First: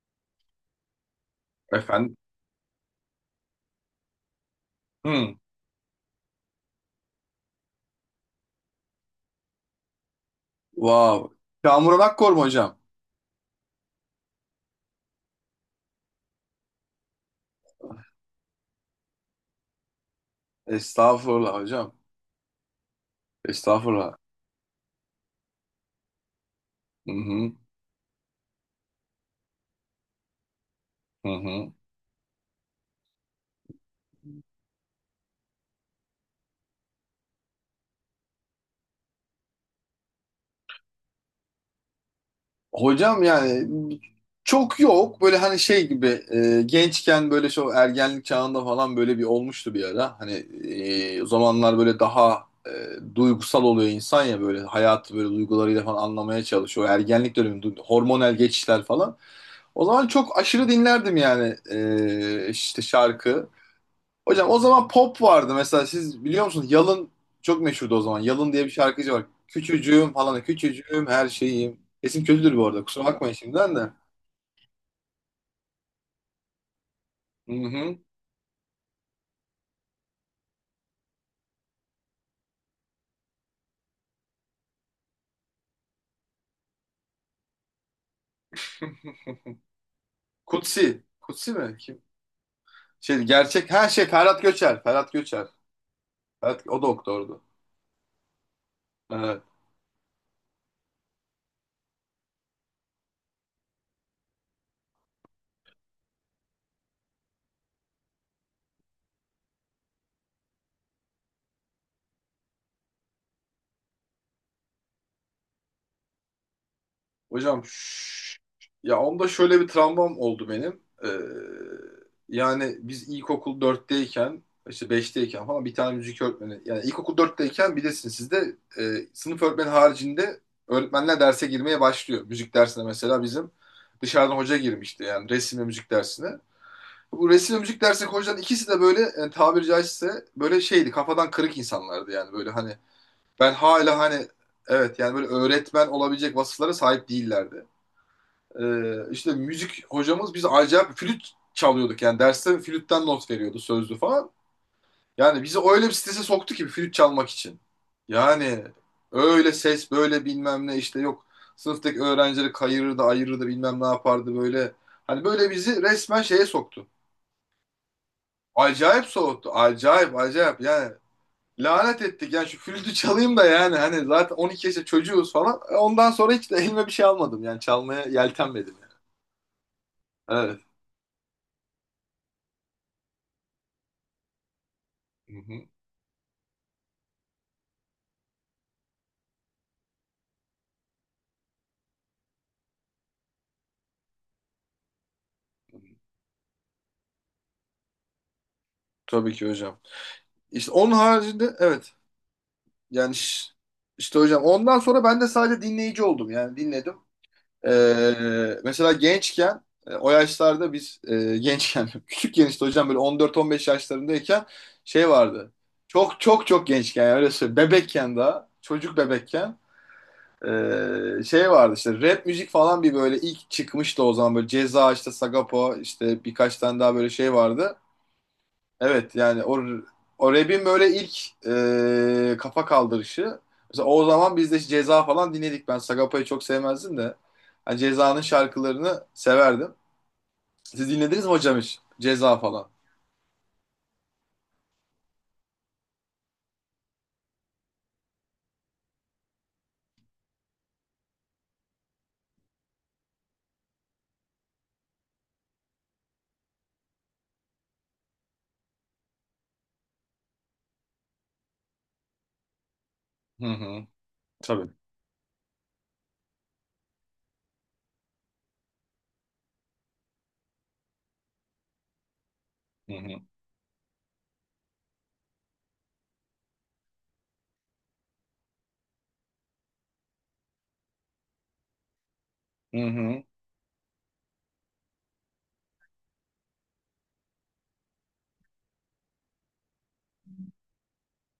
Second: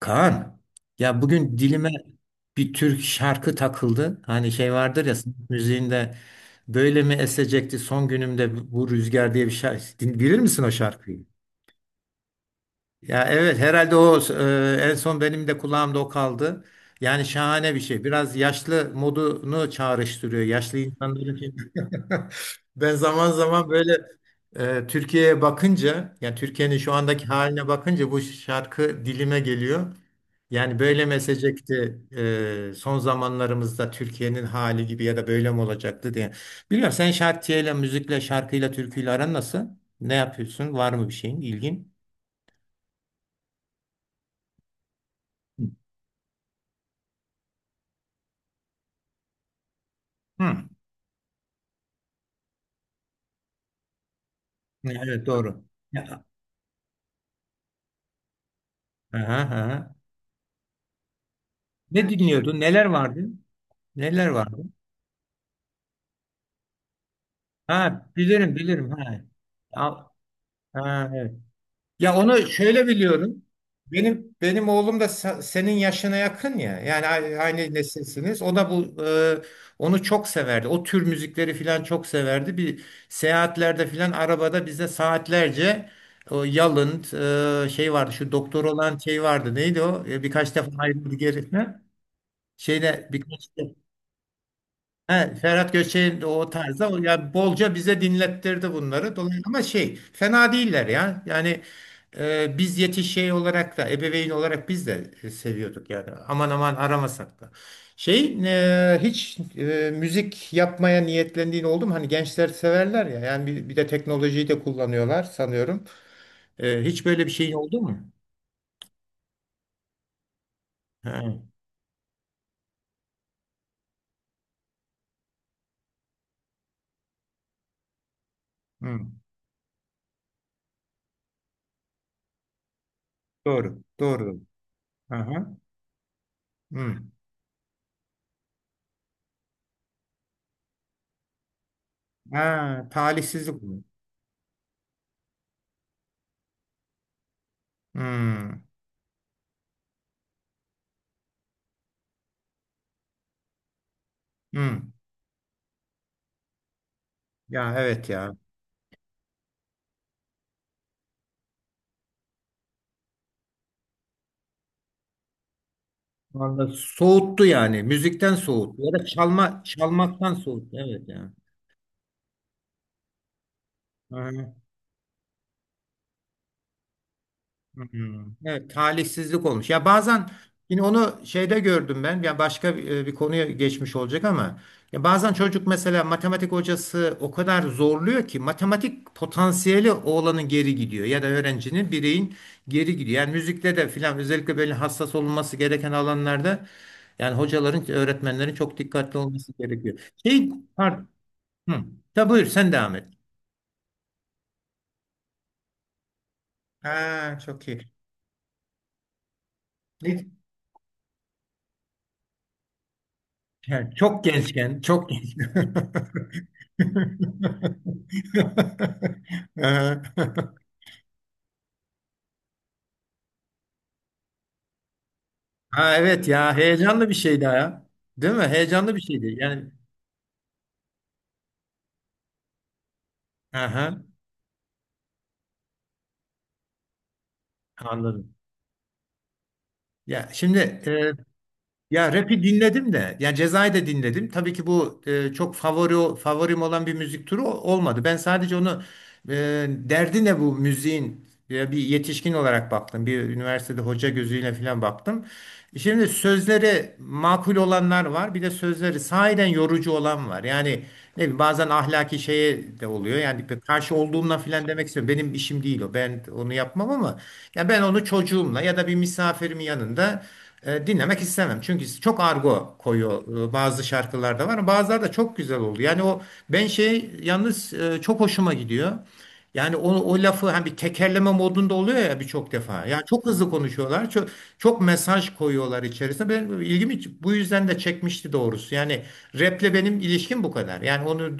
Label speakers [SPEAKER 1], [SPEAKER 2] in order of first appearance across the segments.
[SPEAKER 1] Kaan, ya bugün dilime
[SPEAKER 2] Efendim?
[SPEAKER 1] bir Türk şarkı takıldı. Hani şey vardır ya sanat
[SPEAKER 2] Hmm.
[SPEAKER 1] müziğinde böyle mi esecekti son günümde bu rüzgar diye bir şarkı. Bilir misin o
[SPEAKER 2] Wow.
[SPEAKER 1] şarkıyı?
[SPEAKER 2] Kamuran Akkor mu hocam?
[SPEAKER 1] Ya evet herhalde o en son benim de kulağımda o kaldı. Yani şahane bir şey. Biraz yaşlı modunu çağrıştırıyor. Yaşlı insanların
[SPEAKER 2] Estağfurullah hocam.
[SPEAKER 1] Ben zaman zaman böyle
[SPEAKER 2] Estağfurullah.
[SPEAKER 1] Türkiye'ye bakınca, yani Türkiye'nin şu
[SPEAKER 2] Hı
[SPEAKER 1] andaki
[SPEAKER 2] hı.
[SPEAKER 1] haline bakınca bu şarkı dilime geliyor. Yani böyle
[SPEAKER 2] Hı hı.
[SPEAKER 1] mesecekti son zamanlarımızda Türkiye'nin hali gibi ya da böyle mi olacaktı diye. Bilmiyorum sen şarkıyla, müzikle, şarkıyla, türküyle aran nasıl? Ne yapıyorsun? Var mı bir şeyin ilgin?
[SPEAKER 2] Hocam yani çok yok. Böyle hani şey gibi gençken böyle şu ergenlik çağında falan böyle bir olmuştu bir ara. Hani
[SPEAKER 1] Hı.
[SPEAKER 2] o zamanlar böyle daha duygusal oluyor insan ya böyle
[SPEAKER 1] Ha,
[SPEAKER 2] hayatı
[SPEAKER 1] evet,
[SPEAKER 2] böyle
[SPEAKER 1] doğru.
[SPEAKER 2] duygularıyla falan
[SPEAKER 1] Ya,
[SPEAKER 2] anlamaya çalışıyor. O ergenlik dönemi hormonal geçişler falan.
[SPEAKER 1] aha,
[SPEAKER 2] O
[SPEAKER 1] aha.
[SPEAKER 2] zaman çok aşırı dinlerdim yani
[SPEAKER 1] Ne dinliyordun?
[SPEAKER 2] işte
[SPEAKER 1] Neler vardı?
[SPEAKER 2] şarkı.
[SPEAKER 1] Neler
[SPEAKER 2] Hocam o
[SPEAKER 1] vardı?
[SPEAKER 2] zaman pop vardı mesela siz biliyor musunuz? Yalın çok meşhurdu o
[SPEAKER 1] Ha,
[SPEAKER 2] zaman. Yalın
[SPEAKER 1] bilirim
[SPEAKER 2] diye bir
[SPEAKER 1] bilirim.
[SPEAKER 2] şarkıcı
[SPEAKER 1] Ha.
[SPEAKER 2] var.
[SPEAKER 1] Ya,
[SPEAKER 2] Küçücüğüm falan küçücüğüm
[SPEAKER 1] ha,
[SPEAKER 2] her
[SPEAKER 1] evet.
[SPEAKER 2] şeyim.
[SPEAKER 1] Ya
[SPEAKER 2] Esim
[SPEAKER 1] onu
[SPEAKER 2] kötüdür bu arada
[SPEAKER 1] şöyle
[SPEAKER 2] kusura bakmayın
[SPEAKER 1] biliyorum.
[SPEAKER 2] şimdiden de.
[SPEAKER 1] Benim oğlum da senin yaşına yakın ya. Yani
[SPEAKER 2] Hı
[SPEAKER 1] aynı
[SPEAKER 2] hı.
[SPEAKER 1] nesilsiniz. O da onu çok severdi. O tür müzikleri filan çok severdi. Bir seyahatlerde filan arabada bize saatlerce o Yalın şey vardı. Şu doktor olan şey vardı. Neydi o? Birkaç defa
[SPEAKER 2] Kutsi.
[SPEAKER 1] ayrıldı geri.
[SPEAKER 2] Kutsi mi? Kim?
[SPEAKER 1] Şeyde
[SPEAKER 2] Şey
[SPEAKER 1] birkaç
[SPEAKER 2] gerçek her şey Ferhat Göçer. Ferhat
[SPEAKER 1] he,
[SPEAKER 2] Göçer.
[SPEAKER 1] Ferhat Göçer'in de o
[SPEAKER 2] Ferhat, o
[SPEAKER 1] tarzda yani
[SPEAKER 2] doktordu.
[SPEAKER 1] bolca bize dinlettirdi bunları. Dolayısıyla
[SPEAKER 2] Ee,
[SPEAKER 1] ama şey fena değiller ya. Yani biz yetiş şey olarak da ebeveyn olarak biz de seviyorduk yani. Aman aman aramasak da. Şey hiç müzik yapmaya niyetlendiğin oldu mu? Hani gençler severler ya. Yani bir de teknolojiyi de kullanıyorlar sanıyorum. Hiç böyle bir şeyin
[SPEAKER 2] Hocam,
[SPEAKER 1] oldu mu?
[SPEAKER 2] ya onda şöyle bir travmam oldu benim. Ee,
[SPEAKER 1] He.
[SPEAKER 2] yani biz ilkokul dörtteyken, işte beşteyken falan bir tane müzik öğretmeni, yani ilkokul dörtteyken bilirsiniz sizde
[SPEAKER 1] Hı.
[SPEAKER 2] sınıf öğretmeni haricinde öğretmenler derse girmeye başlıyor. Müzik dersine mesela bizim
[SPEAKER 1] Doğru.
[SPEAKER 2] dışarıdan
[SPEAKER 1] Doğru.
[SPEAKER 2] hoca girmişti, yani
[SPEAKER 1] Aha.
[SPEAKER 2] resim ve müzik dersine.
[SPEAKER 1] Hı.
[SPEAKER 2] Bu resim ve müzik dersindeki hocaların ikisi de böyle tabiri caizse böyle şeydi, kafadan kırık insanlardı yani. Böyle hani
[SPEAKER 1] Ha,
[SPEAKER 2] ben
[SPEAKER 1] talihsizlik bu.
[SPEAKER 2] hala hani evet yani böyle öğretmen olabilecek vasıflara sahip değillerdi.
[SPEAKER 1] Hmm,
[SPEAKER 2] İşte müzik hocamız, biz acayip flüt çalıyorduk yani, derste flütten not veriyordu, sözlü falan.
[SPEAKER 1] hmm.
[SPEAKER 2] Yani bizi öyle bir strese soktu ki flüt çalmak için.
[SPEAKER 1] Ya evet ya.
[SPEAKER 2] Yani öyle ses böyle bilmem ne işte yok, sınıftaki öğrencileri kayırırdı, ayırırdı, bilmem ne yapardı böyle. Hani böyle bizi resmen şeye
[SPEAKER 1] Vallahi
[SPEAKER 2] soktu.
[SPEAKER 1] soğuttu yani. Müzikten soğuttu. Ya da
[SPEAKER 2] Acayip soğuttu,
[SPEAKER 1] çalma,
[SPEAKER 2] acayip
[SPEAKER 1] çalmaktan
[SPEAKER 2] acayip
[SPEAKER 1] soğuttu.
[SPEAKER 2] yani,
[SPEAKER 1] Evet
[SPEAKER 2] lanet ettik yani şu flütü çalayım da, yani hani zaten
[SPEAKER 1] ya.
[SPEAKER 2] 12 yaşında çocuğuz falan. Ondan sonra hiç de elime bir şey almadım yani, çalmaya
[SPEAKER 1] Hmm. Evet,
[SPEAKER 2] yeltenmedim yani.
[SPEAKER 1] talihsizlik olmuş. Ya bazen
[SPEAKER 2] Evet.
[SPEAKER 1] yine onu şeyde gördüm ben. Ya başka bir konuya geçmiş olacak ama ya bazen
[SPEAKER 2] Hı
[SPEAKER 1] çocuk
[SPEAKER 2] hı.
[SPEAKER 1] mesela matematik hocası o kadar zorluyor ki matematik potansiyeli oğlanın geri gidiyor ya da öğrencinin bireyin geri gidiyor. Yani müzikte de filan özellikle böyle hassas olunması gereken alanlarda yani hocaların, öğretmenlerin çok dikkatli
[SPEAKER 2] Tabii ki
[SPEAKER 1] olması
[SPEAKER 2] hocam.
[SPEAKER 1] gerekiyor. Şey,
[SPEAKER 2] İşte onun
[SPEAKER 1] pardon.
[SPEAKER 2] haricinde
[SPEAKER 1] Hı.
[SPEAKER 2] evet,
[SPEAKER 1] Buyur sen devam et.
[SPEAKER 2] yani işte hocam ondan sonra ben de sadece dinleyici oldum yani, dinledim.
[SPEAKER 1] Ha, çok iyi.
[SPEAKER 2] Mesela gençken o
[SPEAKER 1] Ne-
[SPEAKER 2] yaşlarda biz gençken küçükken işte hocam böyle 14-15
[SPEAKER 1] Yani çok
[SPEAKER 2] yaşlarındayken
[SPEAKER 1] gençken, çok
[SPEAKER 2] şey
[SPEAKER 1] genç.
[SPEAKER 2] vardı. Çok çok çok gençken, yani öyle söyleyeyim. Bebekken, daha çocuk bebekken
[SPEAKER 1] Ee,
[SPEAKER 2] şey vardı işte, rap müzik falan bir böyle ilk çıkmıştı o zaman, böyle Ceza işte, Sagapo
[SPEAKER 1] Ha,
[SPEAKER 2] işte,
[SPEAKER 1] evet, ya
[SPEAKER 2] birkaç tane daha
[SPEAKER 1] heyecanlı
[SPEAKER 2] böyle
[SPEAKER 1] bir
[SPEAKER 2] şey
[SPEAKER 1] şeydi
[SPEAKER 2] vardı.
[SPEAKER 1] ya. Değil mi? Heyecanlı bir
[SPEAKER 2] Evet
[SPEAKER 1] şeydi.
[SPEAKER 2] yani o,
[SPEAKER 1] Yani
[SPEAKER 2] o rap'in böyle ilk kafa kaldırışı. Mesela
[SPEAKER 1] aha,
[SPEAKER 2] o zaman biz de Ceza falan dinledik. Ben Sagopa'yı çok sevmezdim de. Hani Ceza'nın
[SPEAKER 1] anladım.
[SPEAKER 2] şarkılarını severdim.
[SPEAKER 1] Ya şimdi
[SPEAKER 2] Siz dinlediniz mi hocam hiç?
[SPEAKER 1] ya
[SPEAKER 2] Ceza
[SPEAKER 1] rap'i
[SPEAKER 2] falan.
[SPEAKER 1] dinledim de yani Ceza'yı da dinledim. Tabii ki bu çok favorim olan bir müzik türü olmadı. Ben sadece onu e, derdi ne bu müziğin bir yetişkin olarak baktım. Bir üniversitede hoca gözüyle falan baktım. Şimdi sözleri makul olanlar var. Bir de sözleri sahiden yorucu olan var. Yani ne bileyim, bazen ahlaki şeye de oluyor.
[SPEAKER 2] Hı
[SPEAKER 1] Yani bir
[SPEAKER 2] hı.
[SPEAKER 1] karşı olduğumla falan
[SPEAKER 2] Tabii.
[SPEAKER 1] demek istiyorum. Benim işim değil o. Ben onu yapmam ama ya ben onu çocuğumla ya da bir misafirimin yanında dinlemek istemem. Çünkü çok argo
[SPEAKER 2] Hı hı.
[SPEAKER 1] koyuyor bazı şarkılarda var. Bazıları da çok güzel oldu. Yani ben yalnız çok hoşuma gidiyor. Yani o lafı hani bir tekerleme modunda oluyor ya birçok
[SPEAKER 2] Hı
[SPEAKER 1] defa. Yani
[SPEAKER 2] hı.
[SPEAKER 1] çok hızlı konuşuyorlar. Çok, çok mesaj koyuyorlar içerisine. Benim ilgimi bu yüzden de çekmişti doğrusu. Yani raple benim ilişkim bu kadar. Yani onu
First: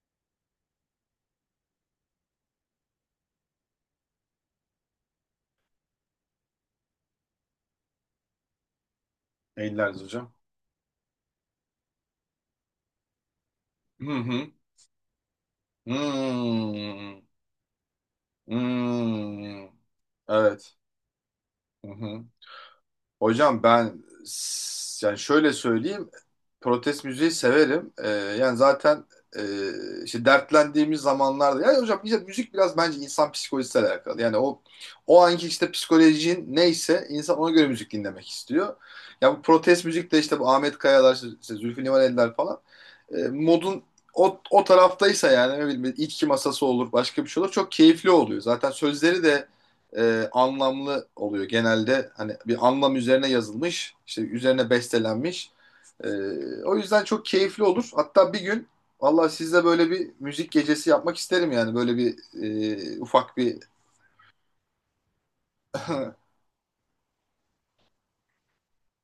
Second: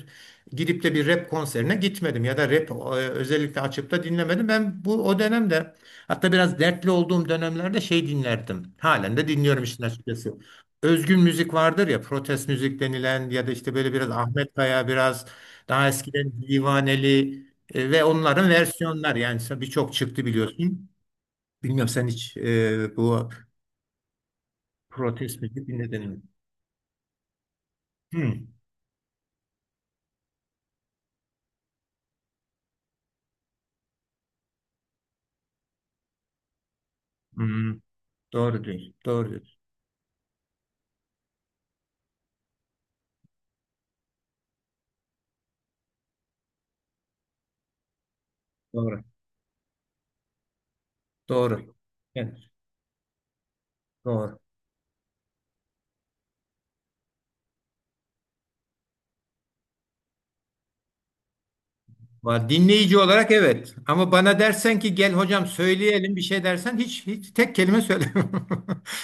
[SPEAKER 1] gidip de bir rap konserine gitmedim ya da özellikle açıp da dinlemedim. Ben bu o dönemde. Hatta biraz dertli olduğum dönemlerde şey dinlerdim. Halen de dinliyorum işin
[SPEAKER 2] Eğiliriz hocam.
[SPEAKER 1] açıkçası. Özgün müzik vardır ya, protest müzik denilen ya da işte böyle biraz
[SPEAKER 2] Hı hı.
[SPEAKER 1] Ahmet Kaya, biraz daha eskiden
[SPEAKER 2] Hmm.
[SPEAKER 1] Divaneli ve onların versiyonlar yani
[SPEAKER 2] Hmm.
[SPEAKER 1] birçok çıktı
[SPEAKER 2] Evet.
[SPEAKER 1] biliyorsun. Bilmiyorum
[SPEAKER 2] Hı
[SPEAKER 1] sen
[SPEAKER 2] hı.
[SPEAKER 1] hiç bu
[SPEAKER 2] Hocam ben yani
[SPEAKER 1] protest
[SPEAKER 2] şöyle
[SPEAKER 1] müzik dinledin
[SPEAKER 2] söyleyeyim.
[SPEAKER 1] mi?
[SPEAKER 2] Protest müziği severim.
[SPEAKER 1] Hmm.
[SPEAKER 2] Yani zaten e, işte dertlendiğimiz zamanlarda. Yani hocam, işte müzik biraz bence insan psikolojisiyle alakalı. Yani o anki işte psikolojin neyse, insan ona göre
[SPEAKER 1] Hmm.
[SPEAKER 2] müzik dinlemek
[SPEAKER 1] Doğru
[SPEAKER 2] istiyor.
[SPEAKER 1] diyorsun. Doğru
[SPEAKER 2] Ya bu
[SPEAKER 1] diyorsun.
[SPEAKER 2] protest müzik de işte, bu Ahmet Kayalar, işte, işte Zülfü Livaneliler falan. Modun o taraftaysa, yani ne bileyim, içki masası olur, başka bir şey olur. Çok keyifli oluyor. Zaten
[SPEAKER 1] Doğru.
[SPEAKER 2] sözleri de anlamlı oluyor.
[SPEAKER 1] Doğru.
[SPEAKER 2] Genelde hani
[SPEAKER 1] Evet,
[SPEAKER 2] bir anlam üzerine yazılmış, işte
[SPEAKER 1] doğru.
[SPEAKER 2] üzerine bestelenmiş. O yüzden çok keyifli olur. Hatta bir gün valla sizle böyle bir müzik gecesi yapmak isterim yani. Böyle bir
[SPEAKER 1] Var dinleyici olarak,
[SPEAKER 2] ufak bir...
[SPEAKER 1] evet. Ama bana dersen ki gel hocam söyleyelim bir şey dersen hiç tek kelime söylemem.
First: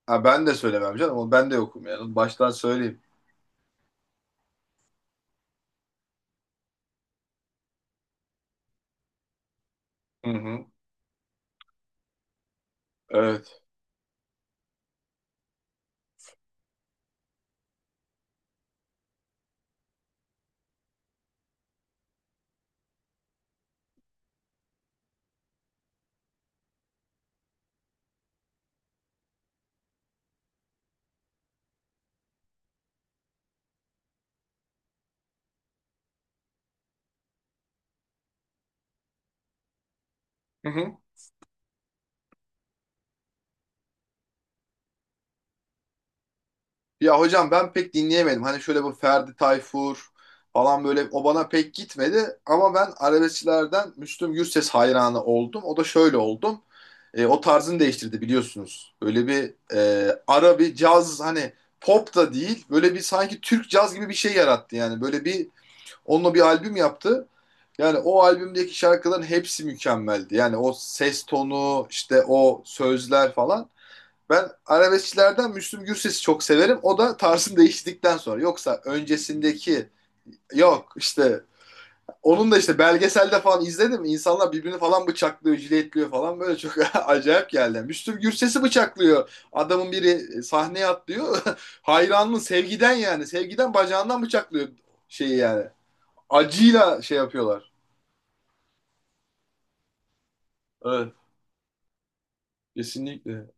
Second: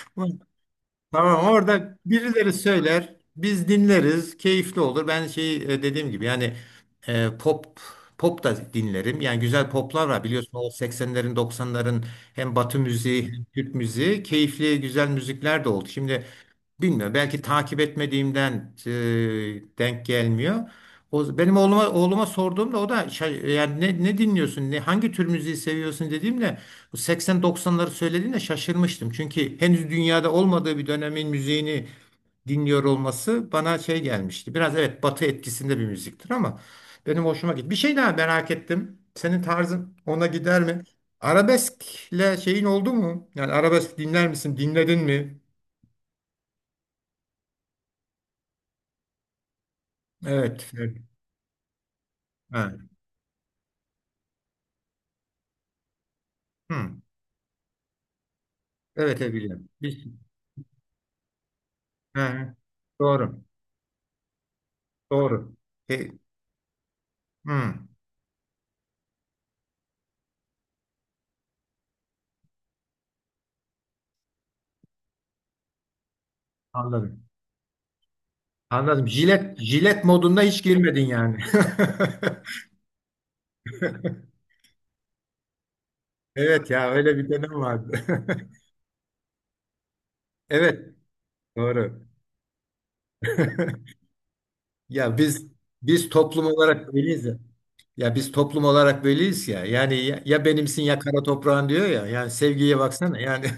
[SPEAKER 2] ha, ben de söylemem canım.
[SPEAKER 1] Tamam,
[SPEAKER 2] Ben de yokum
[SPEAKER 1] orada
[SPEAKER 2] yani. Baştan
[SPEAKER 1] birileri
[SPEAKER 2] söyleyeyim.
[SPEAKER 1] söyler, biz dinleriz, keyifli olur. Ben dediğim gibi yani e, pop pop da dinlerim. Yani güzel poplar var
[SPEAKER 2] Hı
[SPEAKER 1] biliyorsun
[SPEAKER 2] hı.
[SPEAKER 1] o 80'lerin 90'ların hem Batı müziği hem
[SPEAKER 2] Evet.
[SPEAKER 1] Türk müziği keyifli güzel müzikler de oldu. Şimdi bilmiyorum. Belki takip etmediğimden denk gelmiyor. O, benim oğluma sorduğumda o da yani ne dinliyorsun? Hangi tür müziği seviyorsun dediğimde bu 80-90'ları söylediğinde şaşırmıştım. Çünkü henüz dünyada olmadığı bir dönemin müziğini dinliyor olması bana şey gelmişti. Biraz evet Batı etkisinde bir müziktir ama benim hoşuma gitti. Bir şey daha merak ettim. Senin tarzın ona gider
[SPEAKER 2] Hı
[SPEAKER 1] mi?
[SPEAKER 2] hı.
[SPEAKER 1] Arabeskle şeyin oldu mu? Yani arabesk dinler misin? Dinledin mi?
[SPEAKER 2] Ya hocam ben pek dinleyemedim. Hani şöyle bu Ferdi Tayfur
[SPEAKER 1] Evet.
[SPEAKER 2] falan
[SPEAKER 1] Evet.
[SPEAKER 2] böyle, o bana pek gitmedi. Ama
[SPEAKER 1] Ha.
[SPEAKER 2] ben arabeskçilerden Müslüm Gürses hayranı oldum. O da şöyle oldum:
[SPEAKER 1] Hı.
[SPEAKER 2] O tarzını değiştirdi, biliyorsunuz.
[SPEAKER 1] Evet,
[SPEAKER 2] Böyle
[SPEAKER 1] evet,
[SPEAKER 2] bir
[SPEAKER 1] biliyorum. Bir,
[SPEAKER 2] ara bir caz, hani pop da
[SPEAKER 1] hı,
[SPEAKER 2] değil. Böyle bir, sanki
[SPEAKER 1] doğru.
[SPEAKER 2] Türk caz gibi bir şey yarattı yani. Böyle bir,
[SPEAKER 1] Doğru. E,
[SPEAKER 2] onunla bir albüm yaptı.
[SPEAKER 1] hı,
[SPEAKER 2] Yani o albümdeki şarkıların hepsi mükemmeldi. Yani o ses tonu, işte o sözler falan. Ben arabeskçilerden Müslüm Gürses'i çok severim, o da
[SPEAKER 1] anladım.
[SPEAKER 2] tarzını değiştirdikten sonra. Yoksa
[SPEAKER 1] Anladım. Jilet,
[SPEAKER 2] öncesindeki,
[SPEAKER 1] jilet modunda hiç
[SPEAKER 2] yok
[SPEAKER 1] girmedin yani.
[SPEAKER 2] işte. Onun da işte belgeselde falan izledim. İnsanlar birbirini falan bıçaklıyor, jiletliyor falan, böyle
[SPEAKER 1] Evet
[SPEAKER 2] çok
[SPEAKER 1] ya öyle bir
[SPEAKER 2] acayip
[SPEAKER 1] dönem
[SPEAKER 2] geldi.
[SPEAKER 1] vardı.
[SPEAKER 2] Müslüm Gürses'i bıçaklıyor adamın biri, sahneye
[SPEAKER 1] Evet.
[SPEAKER 2] atlıyor.
[SPEAKER 1] Doğru.
[SPEAKER 2] Hayranlığın sevgiden yani. Sevgiden bacağından bıçaklıyor
[SPEAKER 1] Ya
[SPEAKER 2] şeyi
[SPEAKER 1] biz
[SPEAKER 2] yani.
[SPEAKER 1] biz toplum olarak
[SPEAKER 2] Acıyla şey
[SPEAKER 1] öyleyiz.
[SPEAKER 2] yapıyorlar.
[SPEAKER 1] Ya biz toplum olarak böyleyiz ya. Yani ya, ya benimsin ya
[SPEAKER 2] Evet,
[SPEAKER 1] kara toprağın diyor ya. Yani sevgiye baksana. Yani
[SPEAKER 2] kesinlikle.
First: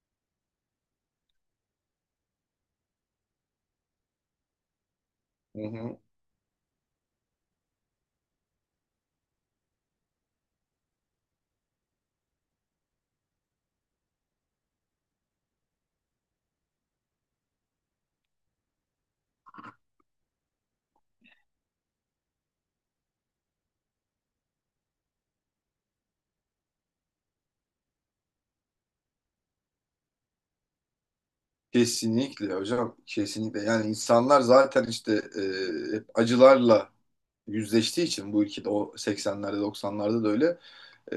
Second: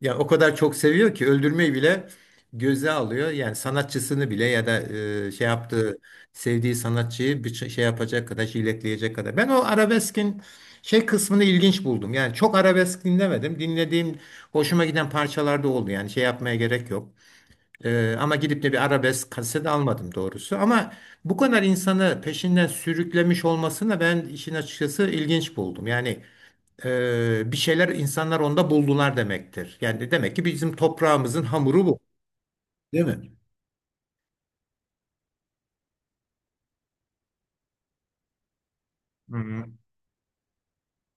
[SPEAKER 1] ya o kadar çok seviyor ki öldürmeyi bile göze alıyor. Yani sanatçısını bile ya da
[SPEAKER 2] Hı
[SPEAKER 1] yaptığı
[SPEAKER 2] hı.
[SPEAKER 1] sevdiği sanatçıyı bir şey yapacak kadar jiletleyecek kadar. Ben o arabeskin şey kısmını ilginç buldum. Yani çok arabesk dinlemedim. Dinlediğim hoşuma giden parçalar da oldu. Yani şey yapmaya gerek yok. Ama gidip de bir arabesk kaset almadım doğrusu. Ama bu kadar insanı peşinden sürüklemiş olmasını ben işin açıkçası ilginç buldum. Yani bir şeyler insanlar onda buldular demektir. Yani demek ki bizim toprağımızın hamuru bu.
[SPEAKER 2] Kesinlikle hocam,
[SPEAKER 1] Değil mi?
[SPEAKER 2] kesinlikle. Yani insanlar zaten işte hep acılarla yüzleştiği için bu ülkede, o 80'lerde
[SPEAKER 1] Hı-hı.
[SPEAKER 2] 90'larda da öyle. Ee,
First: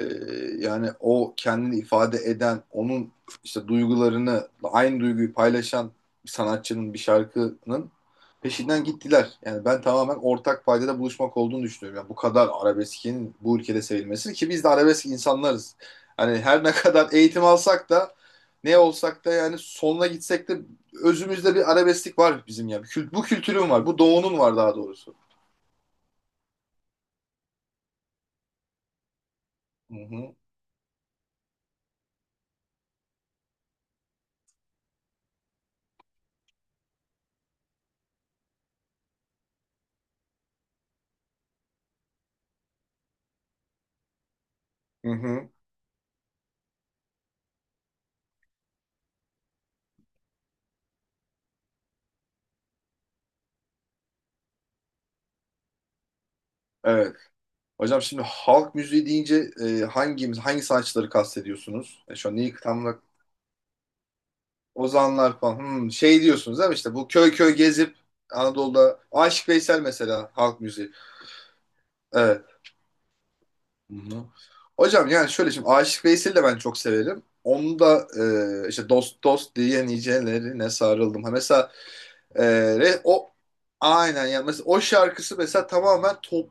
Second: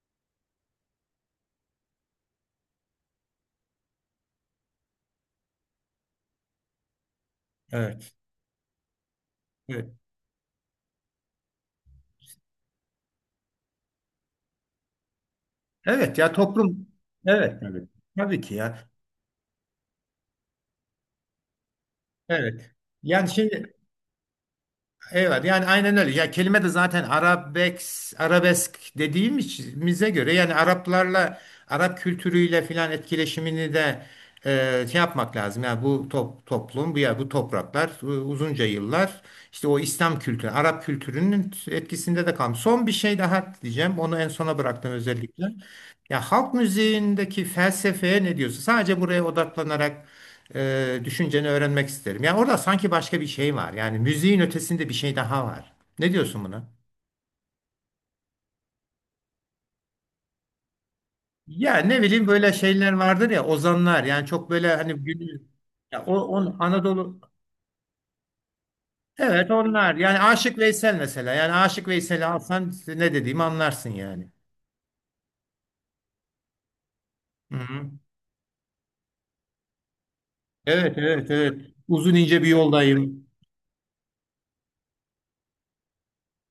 [SPEAKER 2] yani o kendini ifade eden, onun işte duygularını, aynı duyguyu paylaşan bir sanatçının, bir şarkının
[SPEAKER 1] Evet.
[SPEAKER 2] peşinden gittiler. Yani ben
[SPEAKER 1] Evet.
[SPEAKER 2] tamamen ortak paydada buluşmak olduğunu düşünüyorum. Yani bu kadar arabeskin bu ülkede sevilmesi, ki biz de arabesk insanlarız.
[SPEAKER 1] Evet ya,
[SPEAKER 2] Hani her ne
[SPEAKER 1] toplum.
[SPEAKER 2] kadar eğitim
[SPEAKER 1] Evet. Evet.
[SPEAKER 2] alsak da,
[SPEAKER 1] Tabii ki
[SPEAKER 2] ne
[SPEAKER 1] ya.
[SPEAKER 2] olsak da, yani sonuna gitsek de özümüzde bir arabesklik var bizim
[SPEAKER 1] Evet.
[SPEAKER 2] yani. Kült, bu
[SPEAKER 1] Yani
[SPEAKER 2] kültürün var. Bu doğunun var, daha doğrusu.
[SPEAKER 1] evet, yani aynen öyle. Ya kelime de zaten arabesk
[SPEAKER 2] Hı
[SPEAKER 1] dediğimize göre
[SPEAKER 2] hı.
[SPEAKER 1] yani Araplarla Arap kültürüyle filan etkileşimini de şey yapmak lazım. Yani bu toplum, bu topraklar uzunca yıllar işte o İslam kültürü, Arap kültürünün etkisinde de kalmış. Son bir şey daha diyeceğim. Onu en sona bıraktım
[SPEAKER 2] Hı
[SPEAKER 1] özellikle.
[SPEAKER 2] hı.
[SPEAKER 1] Ya halk müziğindeki felsefeye ne diyorsun? Sadece buraya odaklanarak düşünceni öğrenmek isterim. Yani orada sanki başka bir şey var. Yani müziğin ötesinde bir şey daha var. Ne diyorsun buna?
[SPEAKER 2] Evet. Hocam şimdi halk müziği deyince hangimiz hangi sanatçıları
[SPEAKER 1] Ya ne
[SPEAKER 2] kastediyorsunuz?
[SPEAKER 1] bileyim
[SPEAKER 2] Şu an
[SPEAKER 1] böyle
[SPEAKER 2] neyi tam
[SPEAKER 1] şeyler
[SPEAKER 2] olarak...
[SPEAKER 1] vardır ya ozanlar yani çok böyle hani günü
[SPEAKER 2] Ozanlar falan,
[SPEAKER 1] ya o
[SPEAKER 2] şey
[SPEAKER 1] on
[SPEAKER 2] diyorsunuz değil mi? İşte bu
[SPEAKER 1] Anadolu
[SPEAKER 2] köy köy gezip Anadolu'da, Aşık
[SPEAKER 1] evet
[SPEAKER 2] Veysel
[SPEAKER 1] onlar yani
[SPEAKER 2] mesela
[SPEAKER 1] Aşık
[SPEAKER 2] halk müziği.
[SPEAKER 1] Veysel mesela yani Aşık Veysel'i
[SPEAKER 2] Evet.
[SPEAKER 1] alsan ne dediğimi anlarsın
[SPEAKER 2] Hı-hı.
[SPEAKER 1] yani.
[SPEAKER 2] Hocam, yani şöyle, şimdi Aşık Veysel'i de ben çok severim. Onu
[SPEAKER 1] Hı-hı.
[SPEAKER 2] da işte dost dost diye nicelerine
[SPEAKER 1] Evet,
[SPEAKER 2] sarıldım.
[SPEAKER 1] evet,
[SPEAKER 2] Ha,
[SPEAKER 1] evet,
[SPEAKER 2] mesela
[SPEAKER 1] uzun ince bir yoldayım.
[SPEAKER 2] o, aynen yani, mesela o şarkısı mesela tamamen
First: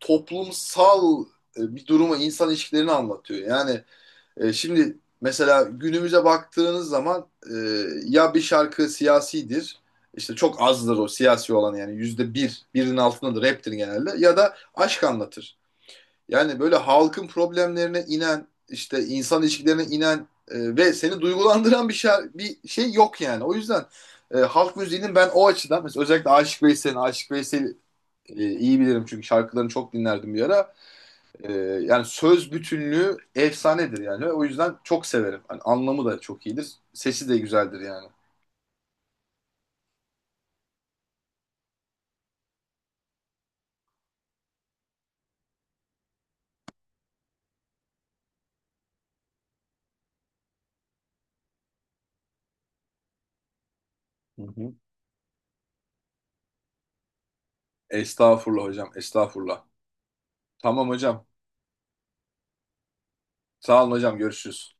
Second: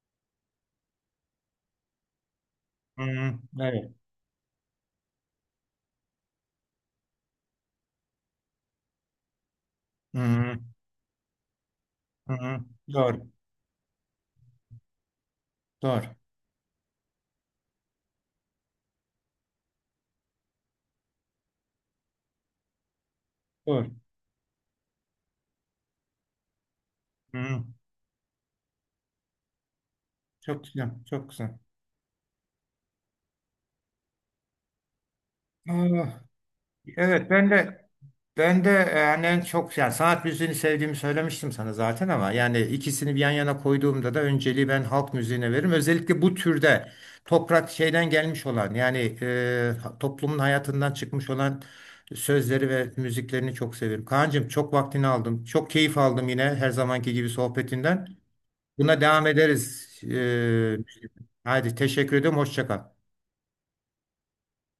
[SPEAKER 2] toplumsal bir durumu, insan ilişkilerini
[SPEAKER 1] Hı-hı.
[SPEAKER 2] anlatıyor. Yani
[SPEAKER 1] Evet.
[SPEAKER 2] Şimdi mesela günümüze baktığınız zaman ya bir şarkı siyasidir, işte
[SPEAKER 1] Hı-hı.
[SPEAKER 2] çok azdır o siyasi olan, yani yüzde
[SPEAKER 1] Hı-hı.
[SPEAKER 2] bir, birinin
[SPEAKER 1] Doğru,
[SPEAKER 2] altındadır, raptir genelde, ya da aşk anlatır.
[SPEAKER 1] doğru,
[SPEAKER 2] Yani böyle halkın problemlerine inen, işte insan ilişkilerine inen ve seni duygulandıran bir şey yok yani. O yüzden
[SPEAKER 1] doğru.
[SPEAKER 2] halk müziğinin ben o açıdan mesela, özellikle Aşık Veysel'in, Aşık
[SPEAKER 1] Hı-hı.
[SPEAKER 2] Veysel'i iyi bilirim, çünkü şarkılarını çok dinlerdim bir
[SPEAKER 1] Çok
[SPEAKER 2] ara.
[SPEAKER 1] güzel, çok
[SPEAKER 2] Ee,
[SPEAKER 1] güzel.
[SPEAKER 2] yani söz bütünlüğü efsanedir yani. O yüzden çok severim. Hani anlamı da
[SPEAKER 1] Ah,
[SPEAKER 2] çok iyidir, sesi
[SPEAKER 1] evet,
[SPEAKER 2] de
[SPEAKER 1] ben
[SPEAKER 2] güzeldir
[SPEAKER 1] de
[SPEAKER 2] yani.
[SPEAKER 1] Ben de hani en çok yani sanat müziğini sevdiğimi söylemiştim sana zaten ama yani ikisini bir yan yana koyduğumda da önceliği ben halk müziğine veririm. Özellikle bu türde toprak şeyden gelmiş olan yani toplumun hayatından çıkmış olan sözleri ve müziklerini çok severim.
[SPEAKER 2] Hı
[SPEAKER 1] Kaan'cığım çok
[SPEAKER 2] hı.
[SPEAKER 1] vaktini aldım. Çok keyif aldım yine her zamanki gibi sohbetinden.
[SPEAKER 2] Estağfurullah hocam,
[SPEAKER 1] Buna devam
[SPEAKER 2] estağfurullah.
[SPEAKER 1] ederiz. E,
[SPEAKER 2] Tamam hocam.
[SPEAKER 1] haydi teşekkür ediyorum. Hoşça kal.
[SPEAKER 2] Sağ olun hocam, görüşürüz.